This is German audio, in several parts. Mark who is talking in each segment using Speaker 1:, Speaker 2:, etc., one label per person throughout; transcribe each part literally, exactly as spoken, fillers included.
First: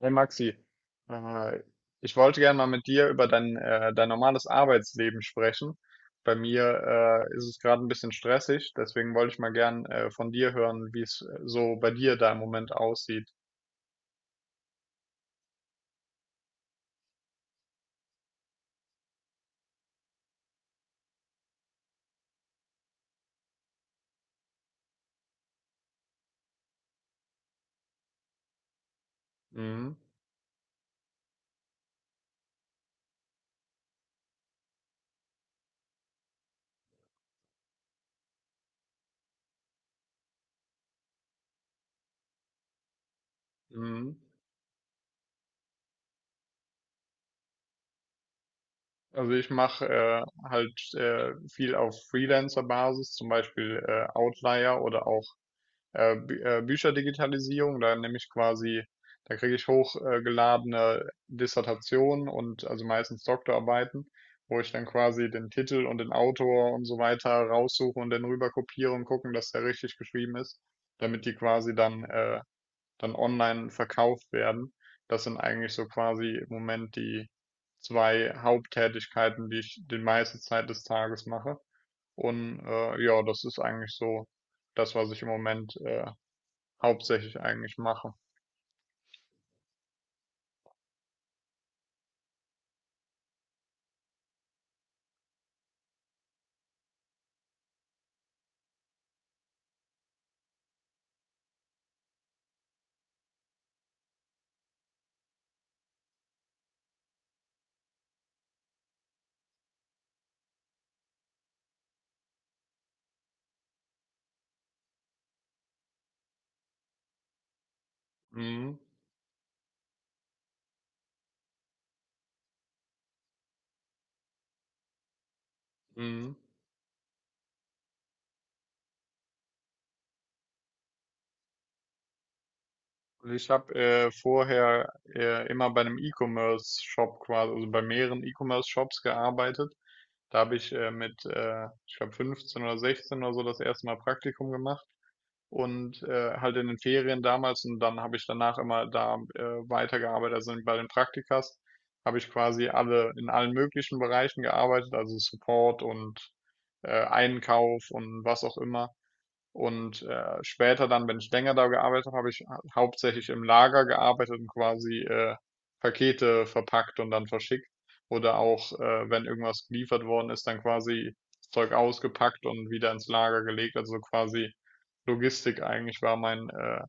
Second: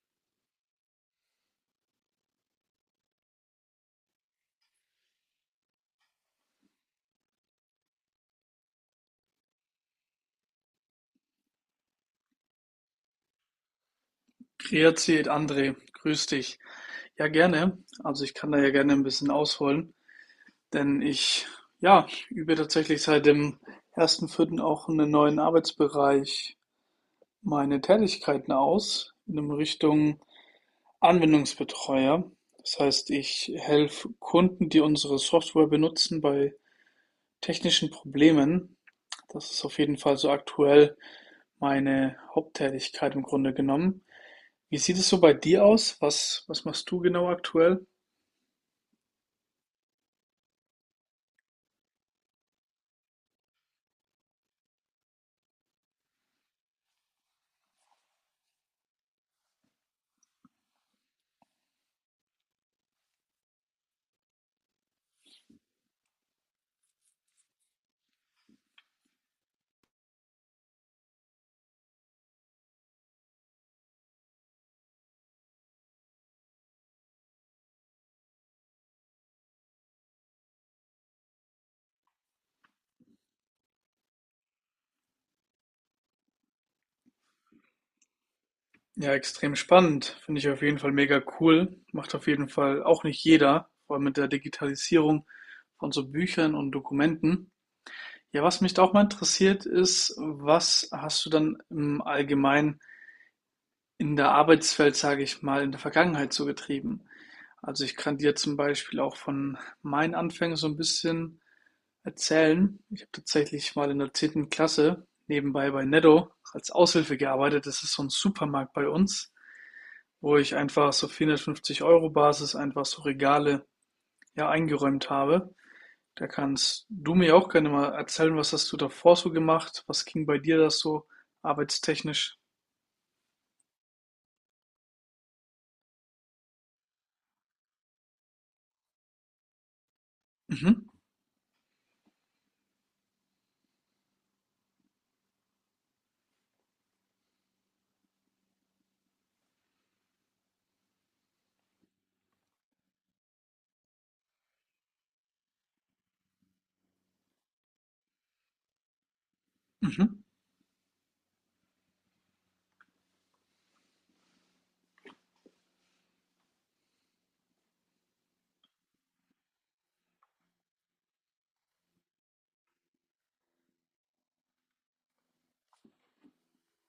Speaker 1: Hey Maxi, äh, ich wollte gerne mal mit dir über dein, äh, dein normales Arbeitsleben sprechen. Bei mir äh, ist es gerade ein bisschen stressig, deswegen wollte ich mal gern äh, von dir hören, wie es äh, so bei dir da im Moment aussieht.
Speaker 2: Grüezi, André, grüß dich. Ja, gerne. Also ich kann da ja gerne ein bisschen ausholen, denn ich, ja, übe tatsächlich seit dem ersten Vierten auch einen neuen Arbeitsbereich meine Tätigkeiten aus, in dem
Speaker 1: Mhm.
Speaker 2: Richtung Anwendungsbetreuer. Das heißt, ich helfe Kunden, die unsere Software benutzen, bei technischen Problemen. Das ist auf jeden Fall so aktuell meine Haupttätigkeit im Grunde genommen.
Speaker 1: Mhm.
Speaker 2: Wie sieht es so bei dir aus? Was was machst du genau aktuell?
Speaker 1: Also ich mache äh, halt äh, viel auf Freelancer-Basis, zum Beispiel äh, Outlier oder auch äh, Bü äh, Bücherdigitalisierung. Da nehme ich quasi, da kriege ich hochgeladene Dissertationen und also meistens Doktorarbeiten, wo ich dann quasi den Titel und den Autor und so weiter raussuche und dann rüber kopiere und gucken, dass der richtig geschrieben ist, damit die quasi dann äh, dann online verkauft werden. Das sind eigentlich so quasi im Moment die zwei Haupttätigkeiten, die ich die meiste Zeit des Tages mache. Und äh, ja, das ist eigentlich so das, was ich im Moment äh, Hauptsächlich eigentlich mache.
Speaker 2: Ja, extrem spannend. Finde ich auf jeden Fall mega cool. Macht auf jeden Fall auch nicht jeder, vor allem mit der Digitalisierung von so Büchern und Dokumenten. Ja, was mich da auch mal interessiert ist, was hast du dann im Allgemeinen in der Arbeitswelt, sage ich mal, in der Vergangenheit so getrieben? Also ich kann dir zum Beispiel auch von meinen Anfängen so ein bisschen erzählen. Ich habe tatsächlich mal in der zehnten Klasse nebenbei bei Netto als Aushilfe gearbeitet. Das ist so ein Supermarkt
Speaker 1: Mhm.
Speaker 2: bei uns, wo ich einfach so vierhundertfünfzig Euro Basis einfach so Regale ja eingeräumt habe. Da
Speaker 1: Mhm.
Speaker 2: kannst du mir auch gerne mal erzählen, was hast du davor so gemacht? Was ging bei dir das so arbeitstechnisch?
Speaker 1: Und ich habe äh, vorher äh, immer bei einem E-Commerce-Shop quasi, also bei mehreren E-Commerce-Shops gearbeitet. Da habe ich
Speaker 2: Mhm.
Speaker 1: äh, mit, äh, ich glaube fünfzehn oder sechzehn oder so das erste Mal Praktikum gemacht und äh, halt in den Ferien damals und dann habe ich danach immer da äh, weitergearbeitet. Also bei den Praktikas habe ich quasi alle in allen möglichen Bereichen gearbeitet, also Support und äh, Einkauf und was auch immer. Und
Speaker 2: Mhm.
Speaker 1: äh, später dann, wenn ich länger da gearbeitet habe, habe ich ha- hauptsächlich im Lager gearbeitet und quasi äh, Pakete verpackt und dann verschickt. Oder auch, äh, wenn irgendwas geliefert worden ist, dann quasi das Zeug ausgepackt und wieder ins Lager gelegt. Also quasi Logistik eigentlich war mein, äh,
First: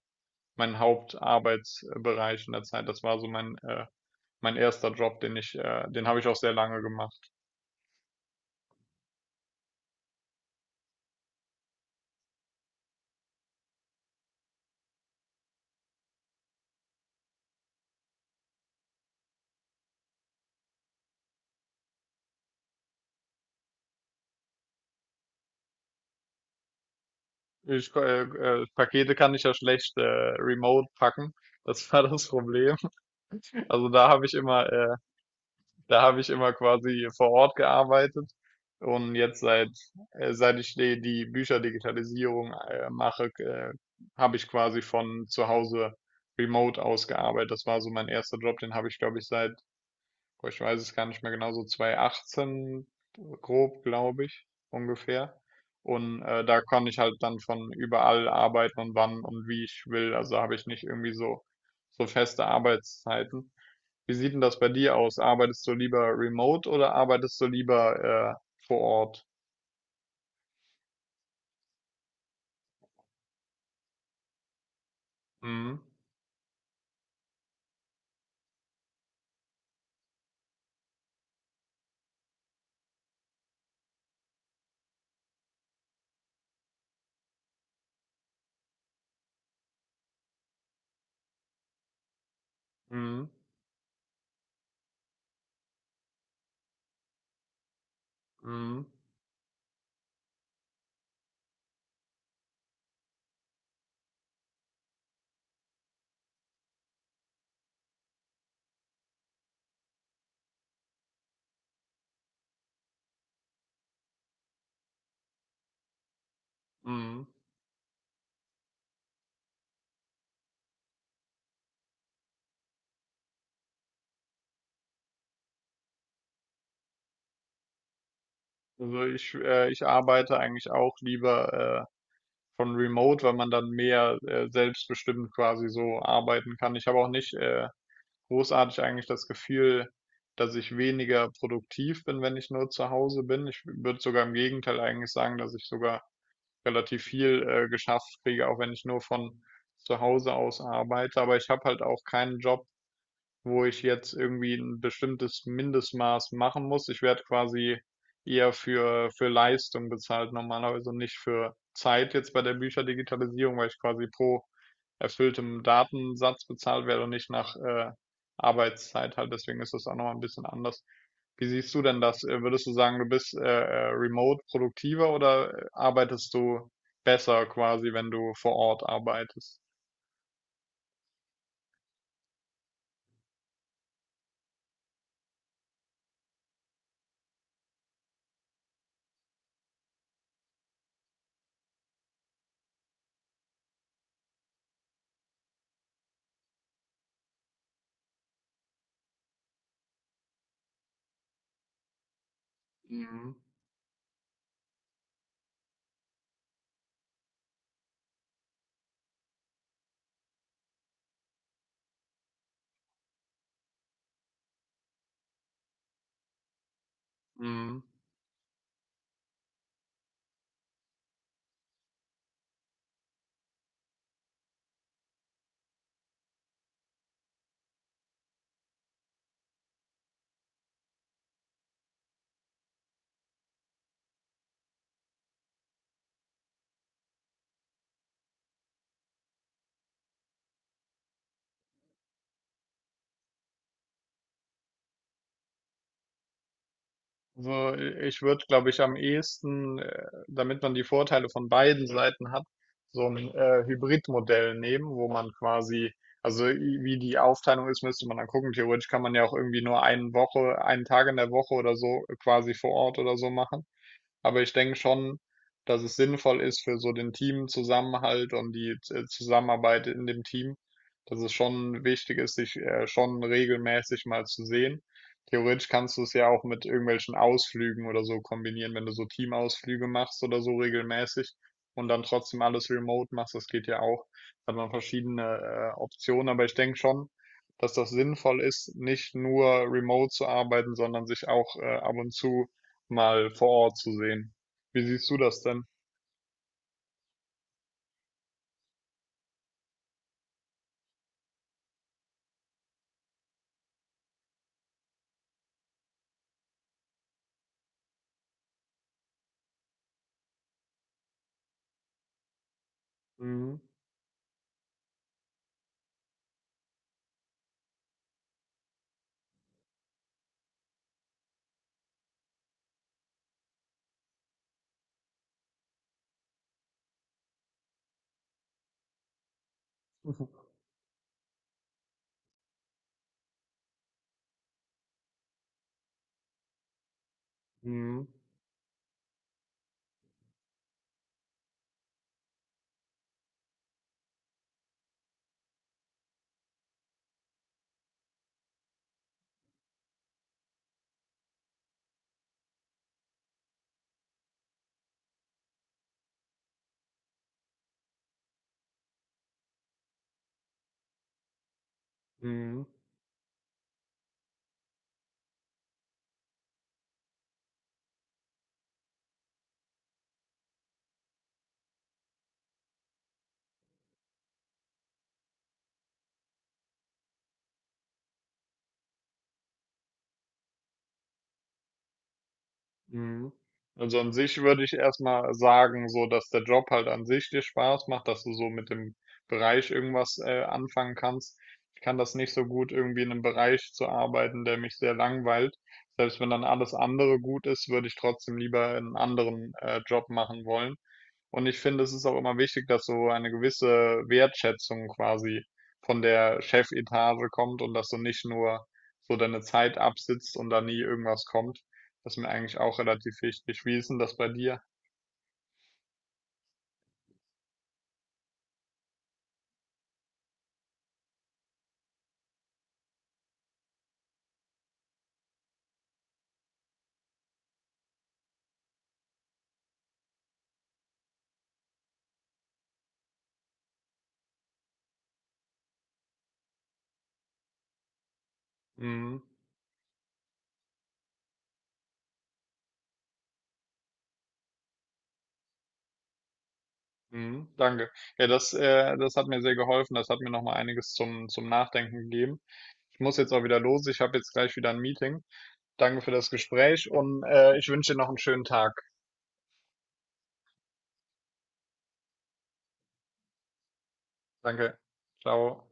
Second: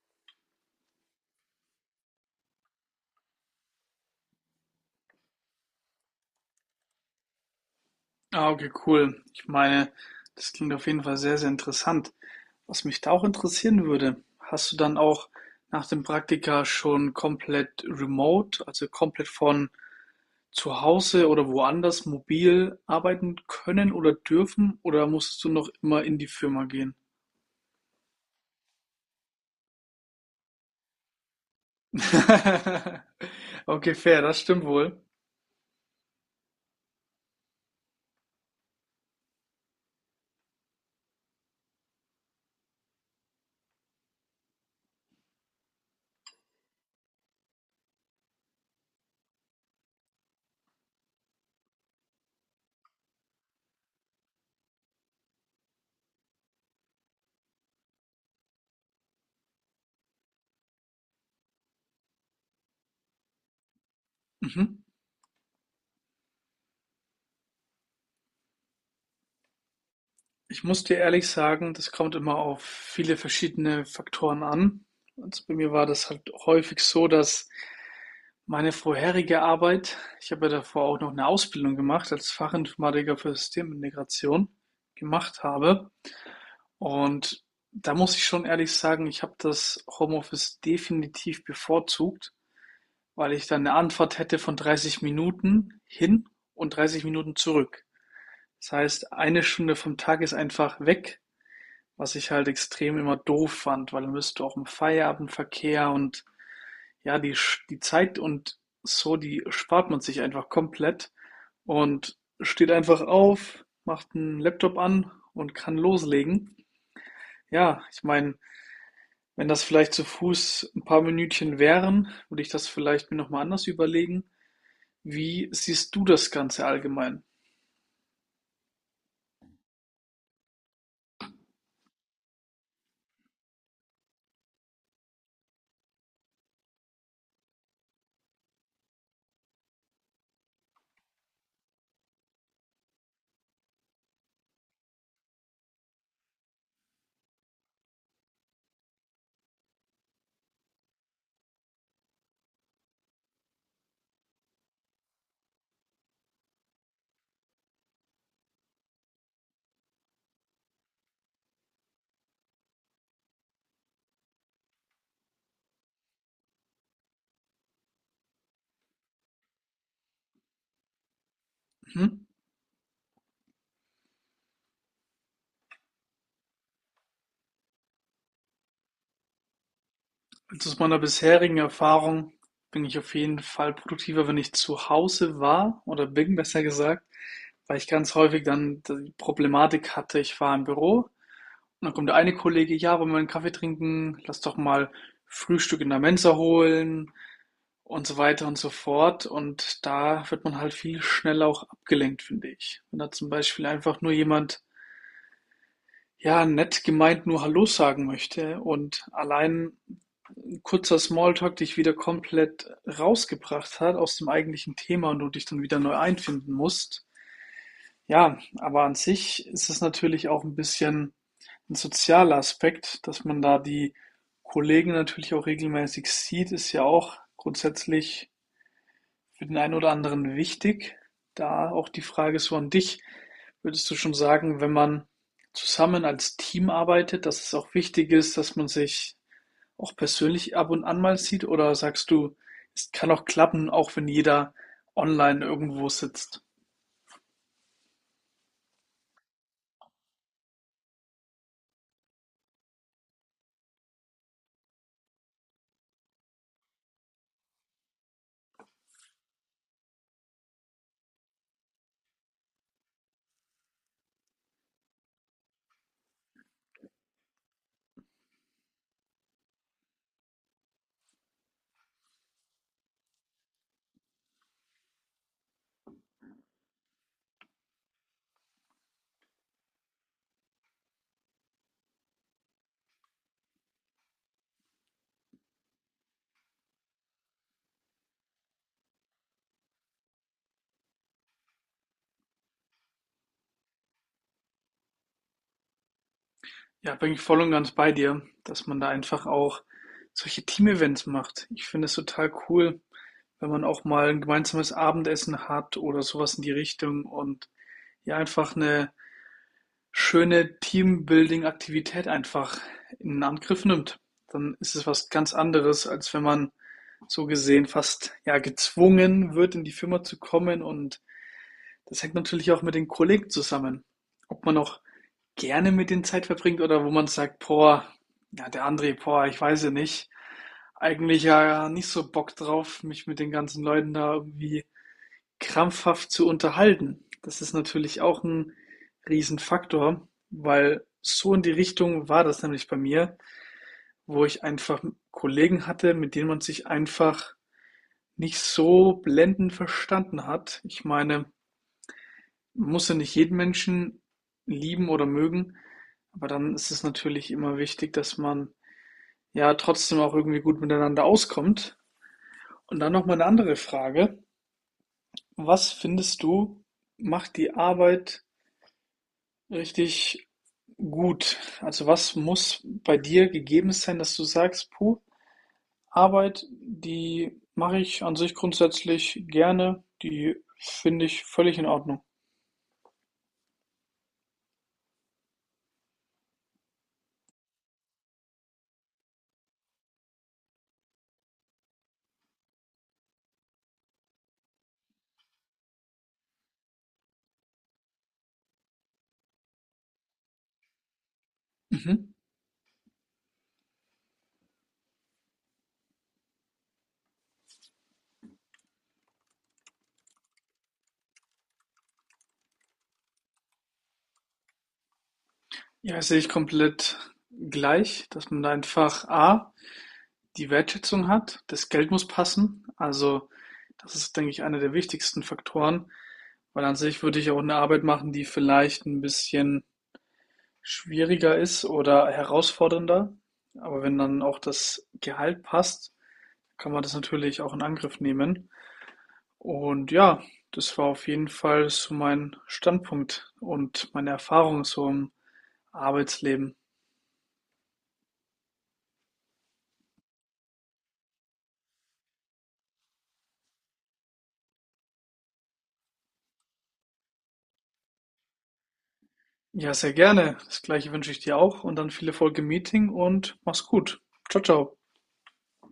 Speaker 1: mein Hauptarbeitsbereich in der Zeit. Das war so mein, äh, mein erster Job, den ich, äh, den habe ich auch sehr lange gemacht.
Speaker 2: Ah, okay, cool. Ich meine, das klingt auf jeden Fall sehr, sehr interessant. Was mich da auch interessieren würde, hast du dann auch nach dem Praktika schon komplett remote, also komplett von zu Hause oder woanders mobil arbeiten können oder dürfen oder musstest du noch immer in die Firma gehen?
Speaker 1: Ich, ko- äh, äh, Pakete kann ich ja schlecht äh, remote packen. Das war das Problem. Also
Speaker 2: Okay,
Speaker 1: da
Speaker 2: fair,
Speaker 1: habe ich
Speaker 2: das stimmt
Speaker 1: immer, äh,
Speaker 2: wohl.
Speaker 1: da habe ich immer quasi vor Ort gearbeitet und jetzt seit äh, seit ich die, die Bücherdigitalisierung äh, mache, äh, habe ich quasi von zu Hause remote aus gearbeitet. Das war so mein erster Job, den habe ich glaube ich seit, boah, ich weiß es gar nicht mehr genau, so zwanzig achtzehn grob, glaube ich, ungefähr. Und äh, da kann ich halt dann von überall arbeiten und wann und wie ich will. Also habe ich nicht irgendwie so so feste Arbeitszeiten. Wie sieht denn das bei
Speaker 2: Mhm.
Speaker 1: dir aus? Arbeitest du lieber remote oder arbeitest du lieber äh, vor Ort?
Speaker 2: Ich muss dir ehrlich sagen, das kommt immer auf viele verschiedene Faktoren an. Also bei mir
Speaker 1: Mhm.
Speaker 2: war das halt häufig so, dass meine vorherige Arbeit, ich habe ja davor auch noch eine Ausbildung gemacht als Fachinformatiker für Systemintegration gemacht habe. Und da muss ich schon ehrlich sagen, ich habe das Homeoffice definitiv bevorzugt,
Speaker 1: Mhm.
Speaker 2: weil ich dann eine Anfahrt hätte von dreißig Minuten hin und dreißig Minuten zurück. Das
Speaker 1: Mhm.
Speaker 2: heißt, eine Stunde vom Tag ist einfach weg. Was ich halt extrem immer doof fand, weil dann bist du auch im Feierabendverkehr und ja, die, die Zeit und so, die spart man sich einfach komplett und steht einfach auf, macht einen Laptop an und kann loslegen.
Speaker 1: Mhm.
Speaker 2: Ja, ich meine, wenn das vielleicht zu Fuß ein paar Minütchen wären, würde ich das vielleicht mir nochmal anders überlegen. Wie siehst du das Ganze allgemein?
Speaker 1: Also ich, äh, ich arbeite eigentlich auch lieber äh, von remote, weil man dann mehr äh, selbstbestimmt quasi so arbeiten kann. Ich habe auch nicht äh, großartig eigentlich das Gefühl, dass ich weniger produktiv bin, wenn ich nur zu Hause bin. Ich würde sogar im Gegenteil eigentlich sagen, dass ich sogar relativ viel äh, geschafft kriege, auch wenn ich nur von zu Hause aus arbeite. Aber ich habe halt auch keinen Job, wo ich jetzt irgendwie ein bestimmtes Mindestmaß machen muss. Ich werde quasi eher für, für Leistung bezahlt normalerweise und nicht für Zeit jetzt bei der Bücherdigitalisierung, weil ich quasi pro erfülltem Datensatz bezahlt werde und nicht nach äh, Arbeitszeit halt. Deswegen ist das auch nochmal ein bisschen anders. Wie siehst du denn
Speaker 2: Hm?
Speaker 1: das? Äh, Würdest du sagen, du bist äh, äh, remote produktiver oder äh, arbeitest du besser quasi, wenn du vor Ort arbeitest?
Speaker 2: Also aus meiner bisherigen Erfahrung bin ich auf jeden Fall produktiver, wenn ich zu Hause war oder bin, besser gesagt, weil ich ganz häufig dann die Problematik hatte, ich war im Büro und dann kommt der eine Kollege, ja, wollen wir einen Kaffee trinken, lass doch mal Frühstück in der Mensa holen und so weiter und so fort. Und da wird man halt viel schneller auch abgelenkt, finde ich. Wenn
Speaker 1: Ja.
Speaker 2: da zum
Speaker 1: Mhm.
Speaker 2: Beispiel einfach nur jemand, ja, nett gemeint nur Hallo sagen möchte und allein kurzer Smalltalk dich wieder komplett rausgebracht hat aus dem eigentlichen Thema und du dich dann wieder neu einfinden musst.
Speaker 1: Mhm.
Speaker 2: Ja, aber an sich ist es natürlich auch ein bisschen ein sozialer Aspekt, dass man da die Kollegen natürlich auch regelmäßig sieht, ist ja auch grundsätzlich für den einen oder anderen wichtig. Da auch die Frage so an dich, würdest du schon sagen, wenn man zusammen als Team arbeitet, dass es auch wichtig ist, dass man sich auch persönlich ab und an mal sieht? Oder sagst du, es kann auch klappen, auch wenn jeder online irgendwo sitzt?
Speaker 1: Also äh, ich würde, glaube ich, am ehesten, äh, damit man die Vorteile von beiden Seiten hat, so ein äh, Hybridmodell nehmen, wo man quasi, also i- wie die Aufteilung ist, müsste man dann gucken. Theoretisch kann man ja auch irgendwie nur eine Woche, einen Tag in der Woche oder so quasi vor Ort oder so machen. Aber ich denke schon, dass es sinnvoll ist für so den Teamzusammenhalt und die äh, Zusammenarbeit in dem Team, dass es schon wichtig ist, sich äh, schon regelmäßig mal zu sehen. Theoretisch kannst du es ja auch mit irgendwelchen Ausflügen oder so kombinieren, wenn du so Teamausflüge machst oder so regelmäßig und dann trotzdem alles remote machst, das geht ja auch. Da hat man verschiedene äh, Optionen, aber ich denke schon, dass das sinnvoll ist, nicht nur remote zu arbeiten, sondern sich auch äh, ab und zu mal vor Ort zu sehen. Wie siehst du das denn?
Speaker 2: Ja, bin ich voll und ganz bei dir, dass man da einfach auch solche Team-Events macht. Ich finde es total cool, wenn man auch mal ein gemeinsames Abendessen hat oder sowas in die Richtung und ja einfach eine schöne Teambuilding-Aktivität einfach in
Speaker 1: Mhm.
Speaker 2: Angriff nimmt. Dann ist es was ganz anderes, als wenn man so gesehen fast ja gezwungen wird, in die Firma zu kommen. Und das hängt natürlich auch mit den Kollegen zusammen. Ob man auch gerne mit denen Zeit verbringt oder wo man sagt, boah, ja, der André, boah, ich weiß ja nicht. Eigentlich ja nicht so Bock drauf, mich mit den ganzen Leuten da irgendwie krampfhaft zu unterhalten. Das ist natürlich
Speaker 1: Mhm.
Speaker 2: auch 'n Riesenfaktor, weil so in die Richtung war das nämlich bei mir, wo ich einfach Kollegen hatte, mit denen man sich einfach nicht so blendend verstanden hat. Ich meine, man muss ja nicht jeden Menschen lieben oder mögen, aber dann ist es natürlich immer wichtig, dass man, ja, trotzdem auch irgendwie gut miteinander auskommt.
Speaker 1: Mhm.
Speaker 2: Und dann noch mal 'ne andere Frage: Was findest du, macht die Arbeit richtig gut? Also was muss bei dir gegeben sein, dass du sagst, puh, Arbeit, die mache ich an sich grundsätzlich gerne, die finde ich völlig in Ordnung.
Speaker 1: Mhm. Also an sich würde ich erstmal sagen, so dass der Job halt an sich dir Spaß macht, dass du so mit dem Bereich irgendwas äh, anfangen kannst. Ich kann das nicht so gut, irgendwie in einem Bereich zu arbeiten, der mich sehr langweilt. Selbst wenn dann alles andere gut ist, würde ich trotzdem lieber einen anderen äh, Job machen wollen. Und ich finde, es ist
Speaker 2: Mhm.
Speaker 1: auch immer wichtig, dass so eine gewisse Wertschätzung quasi von der Chefetage kommt und dass du nicht nur so deine Zeit absitzt und da nie irgendwas kommt. Das ist mir eigentlich auch relativ wichtig. Wie ist denn das bei dir?
Speaker 2: Ja, das sehe ich komplett gleich, dass man da einfach A, die Wertschätzung hat, das Geld muss passen. Also das ist, denke ich, einer der wichtigsten Faktoren, weil an sich würde ich auch eine Arbeit machen, die vielleicht ein bisschen schwieriger ist oder herausfordernder. Aber wenn dann auch das Gehalt passt, kann man das natürlich auch in Angriff nehmen.
Speaker 1: Mhm.
Speaker 2: Und ja, das war auf jeden Fall so mein Standpunkt und meine Erfahrung so im Arbeitsleben.
Speaker 1: Mhm. Danke. Ja, das, äh, das hat mir sehr geholfen. Das hat mir nochmal einiges zum, zum Nachdenken gegeben. Ich muss jetzt auch wieder los. Ich habe jetzt gleich wieder ein Meeting. Danke für das Gespräch und äh, ich wünsche dir noch einen schönen Tag.
Speaker 2: Ja, sehr gerne. Das gleiche wünsche ich dir auch und dann viel Erfolg im Meeting und mach's gut. Ciao,
Speaker 1: Danke.
Speaker 2: ciao.
Speaker 1: Ciao.